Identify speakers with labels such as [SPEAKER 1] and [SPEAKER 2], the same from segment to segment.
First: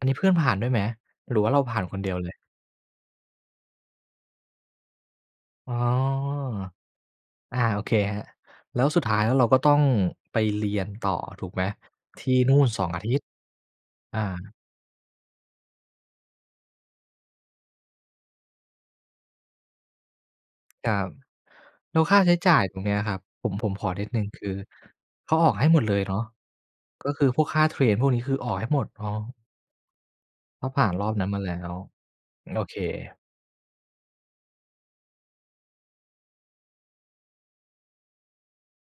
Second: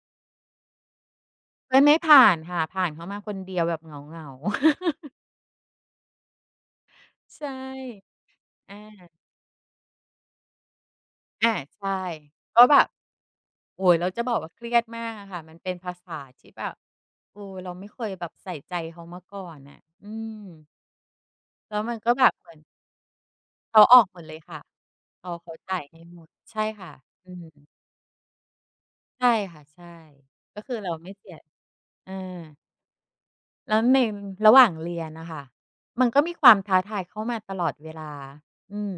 [SPEAKER 1] อันนี้เพื่อนผ่านด้วยไหม หรือว่าเรา
[SPEAKER 2] เ
[SPEAKER 1] ผ
[SPEAKER 2] พื
[SPEAKER 1] ่
[SPEAKER 2] ่อ
[SPEAKER 1] าน
[SPEAKER 2] นไม
[SPEAKER 1] ค
[SPEAKER 2] ่
[SPEAKER 1] น เดี
[SPEAKER 2] ผ
[SPEAKER 1] ยว
[SPEAKER 2] ่
[SPEAKER 1] เล
[SPEAKER 2] า
[SPEAKER 1] ย?
[SPEAKER 2] นค่ะ ผ่านเขามาคนเดียวแบบเหงา ๆ
[SPEAKER 1] อ๋อ
[SPEAKER 2] ใช่
[SPEAKER 1] อา โอเคครับ
[SPEAKER 2] อ
[SPEAKER 1] แล้วสุด
[SPEAKER 2] า
[SPEAKER 1] ท้ายแล้วเราก็ต้องไปเรียนต่อ ถู
[SPEAKER 2] อ
[SPEAKER 1] ก
[SPEAKER 2] า
[SPEAKER 1] ไหม?
[SPEAKER 2] ใช่
[SPEAKER 1] ที่นู่
[SPEAKER 2] ก็
[SPEAKER 1] น
[SPEAKER 2] แบ
[SPEAKER 1] สอ
[SPEAKER 2] บ
[SPEAKER 1] ง อาทิตย์
[SPEAKER 2] โอ๊ย เรา
[SPEAKER 1] อ
[SPEAKER 2] จะบอกว่า
[SPEAKER 1] า
[SPEAKER 2] เครียดมากอะค่ะ มันเป็นภาษาที่แบบ เออ เราไม่เคยแบบใส่ใจเขามาก่อนน่ะ อืม
[SPEAKER 1] ครับ
[SPEAKER 2] แล้วม
[SPEAKER 1] แ
[SPEAKER 2] ั
[SPEAKER 1] ล
[SPEAKER 2] น
[SPEAKER 1] ้ว
[SPEAKER 2] ก็
[SPEAKER 1] ค่า
[SPEAKER 2] แบ
[SPEAKER 1] ใช
[SPEAKER 2] บ
[SPEAKER 1] ้
[SPEAKER 2] เห
[SPEAKER 1] จ
[SPEAKER 2] มื
[SPEAKER 1] ่
[SPEAKER 2] อ
[SPEAKER 1] า
[SPEAKER 2] น
[SPEAKER 1] ยตรงนี้ครับ ผม ผม
[SPEAKER 2] เขา
[SPEAKER 1] ขอ
[SPEAKER 2] อ
[SPEAKER 1] น
[SPEAKER 2] อ
[SPEAKER 1] ิ
[SPEAKER 2] ก
[SPEAKER 1] ด
[SPEAKER 2] ห
[SPEAKER 1] ห
[SPEAKER 2] ม
[SPEAKER 1] นึ่
[SPEAKER 2] ด
[SPEAKER 1] ง
[SPEAKER 2] เล
[SPEAKER 1] ค
[SPEAKER 2] ย
[SPEAKER 1] ื
[SPEAKER 2] ค
[SPEAKER 1] อ
[SPEAKER 2] ่ะ เข
[SPEAKER 1] เข
[SPEAKER 2] า
[SPEAKER 1] าอ
[SPEAKER 2] เข
[SPEAKER 1] อ
[SPEAKER 2] า
[SPEAKER 1] กให้
[SPEAKER 2] จ
[SPEAKER 1] ห
[SPEAKER 2] ่
[SPEAKER 1] ม
[SPEAKER 2] า
[SPEAKER 1] ด
[SPEAKER 2] ย
[SPEAKER 1] เ
[SPEAKER 2] ใ
[SPEAKER 1] ล
[SPEAKER 2] ห้
[SPEAKER 1] ยเน
[SPEAKER 2] ห
[SPEAKER 1] า
[SPEAKER 2] ม
[SPEAKER 1] ะ?
[SPEAKER 2] ด ใช่ค่ะ
[SPEAKER 1] ก็คื
[SPEAKER 2] อื
[SPEAKER 1] อพวกค่า
[SPEAKER 2] ม
[SPEAKER 1] เทรนพวกนี้คือออกให้หมด อ๋อ
[SPEAKER 2] ใช่ค่ะ ใช่ ก็
[SPEAKER 1] ถ้า
[SPEAKER 2] คือ
[SPEAKER 1] ผ่
[SPEAKER 2] เ
[SPEAKER 1] า
[SPEAKER 2] รา
[SPEAKER 1] น ร
[SPEAKER 2] ไม
[SPEAKER 1] อ
[SPEAKER 2] ่
[SPEAKER 1] บ
[SPEAKER 2] เ
[SPEAKER 1] น
[SPEAKER 2] ส
[SPEAKER 1] ั้
[SPEAKER 2] ี
[SPEAKER 1] นม
[SPEAKER 2] ย
[SPEAKER 1] าแล้ว
[SPEAKER 2] อา
[SPEAKER 1] โอเค
[SPEAKER 2] แล้วในระหว่างเรียนอะค่ะ มันก็มีความท้าทายเข้ามาตลอดเวลา อืม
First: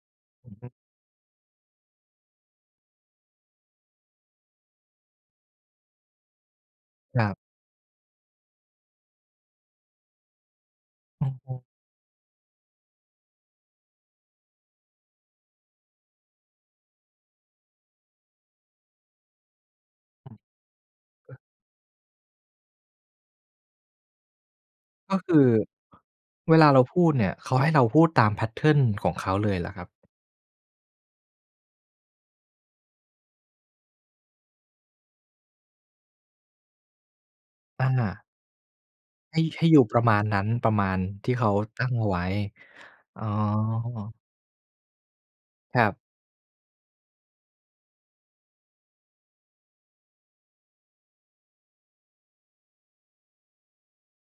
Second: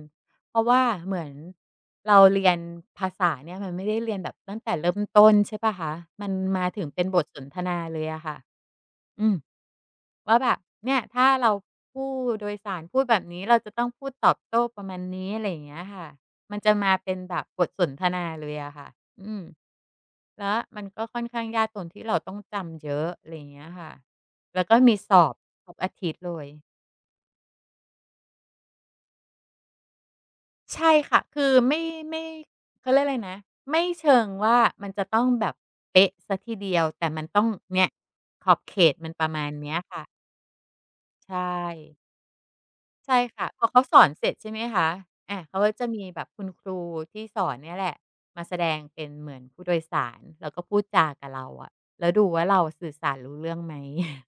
[SPEAKER 1] อื
[SPEAKER 2] เพ
[SPEAKER 1] อ
[SPEAKER 2] รา
[SPEAKER 1] ฮ
[SPEAKER 2] ะ
[SPEAKER 1] ึ
[SPEAKER 2] ว่าเหมือนเราเรียนภาษาเนี่ย มันไม่ได้เรียนแบบตั้งแต่เริ่ม ต้น ใช่เปล่าคะ มันมาถึงเป็นบ
[SPEAKER 1] คร
[SPEAKER 2] ท
[SPEAKER 1] ับ
[SPEAKER 2] สนทนาเลยอะค่ะ อืม ว่าแบบ เนี่ย ถ
[SPEAKER 1] อ
[SPEAKER 2] ้า
[SPEAKER 1] ือฮ
[SPEAKER 2] เรา
[SPEAKER 1] ี
[SPEAKER 2] ผู้โดยสารพูดแบบนี้ เราจะต้องพูดตอบโต้ประมาณนี้ อะไรอย่างเงี้ยอะค่ะ มันจะมาเป็นแบบบทสนทนาเลยอะค่ะ อืม และมันก็ค่อนข้างยากตรงที่เราต้องจำเยอะ อะไรอย่างเงี้ยค่ะ แล้วก็มี
[SPEAKER 1] ก
[SPEAKER 2] ส
[SPEAKER 1] ็
[SPEAKER 2] อ
[SPEAKER 1] ค
[SPEAKER 2] บ
[SPEAKER 1] ือ
[SPEAKER 2] ทุกอาทิตย์เล
[SPEAKER 1] เว
[SPEAKER 2] ย
[SPEAKER 1] ลาเราพูดเนี่ย เขาให้เราพูดตาม แพตเทิร์น ของเขาเลยเหรอครับ?
[SPEAKER 2] ใช่ค่ะ คือไม่ ไม่ เขาเรียกอะไรนะ ไม่เชิงว่ามันจะต้องแบบเป๊ะเสียทีเดียว แต่มันต้อง เนี
[SPEAKER 1] อ
[SPEAKER 2] ่ย
[SPEAKER 1] า
[SPEAKER 2] ขอบเขตมันประ
[SPEAKER 1] ให
[SPEAKER 2] ม
[SPEAKER 1] ้
[SPEAKER 2] าณ
[SPEAKER 1] ให้
[SPEAKER 2] นี้
[SPEAKER 1] อยู่ป
[SPEAKER 2] ค
[SPEAKER 1] ร
[SPEAKER 2] ่
[SPEAKER 1] ะ
[SPEAKER 2] ะ
[SPEAKER 1] มาณนั้น ประมาณท
[SPEAKER 2] ใช
[SPEAKER 1] ี่เขาตั้ง
[SPEAKER 2] ่
[SPEAKER 1] เอาไว้
[SPEAKER 2] ใช
[SPEAKER 1] อ
[SPEAKER 2] ่
[SPEAKER 1] ๋อ
[SPEAKER 2] ค่ะ พอเขาสอนเสร็จ ใช่ไหมคะ อา เขาก็
[SPEAKER 1] ค
[SPEAKER 2] จ
[SPEAKER 1] ร
[SPEAKER 2] ะ
[SPEAKER 1] ั
[SPEAKER 2] ม
[SPEAKER 1] บ
[SPEAKER 2] ีแบบคุณครูที่สอนเนี่ยแหละมาแสดงเป็นเหมือนผู้โดยสาร แล้วก็พูดจากับเราอะ แล้วดูว่าเราสื่อสารรู้เรื่องไหม?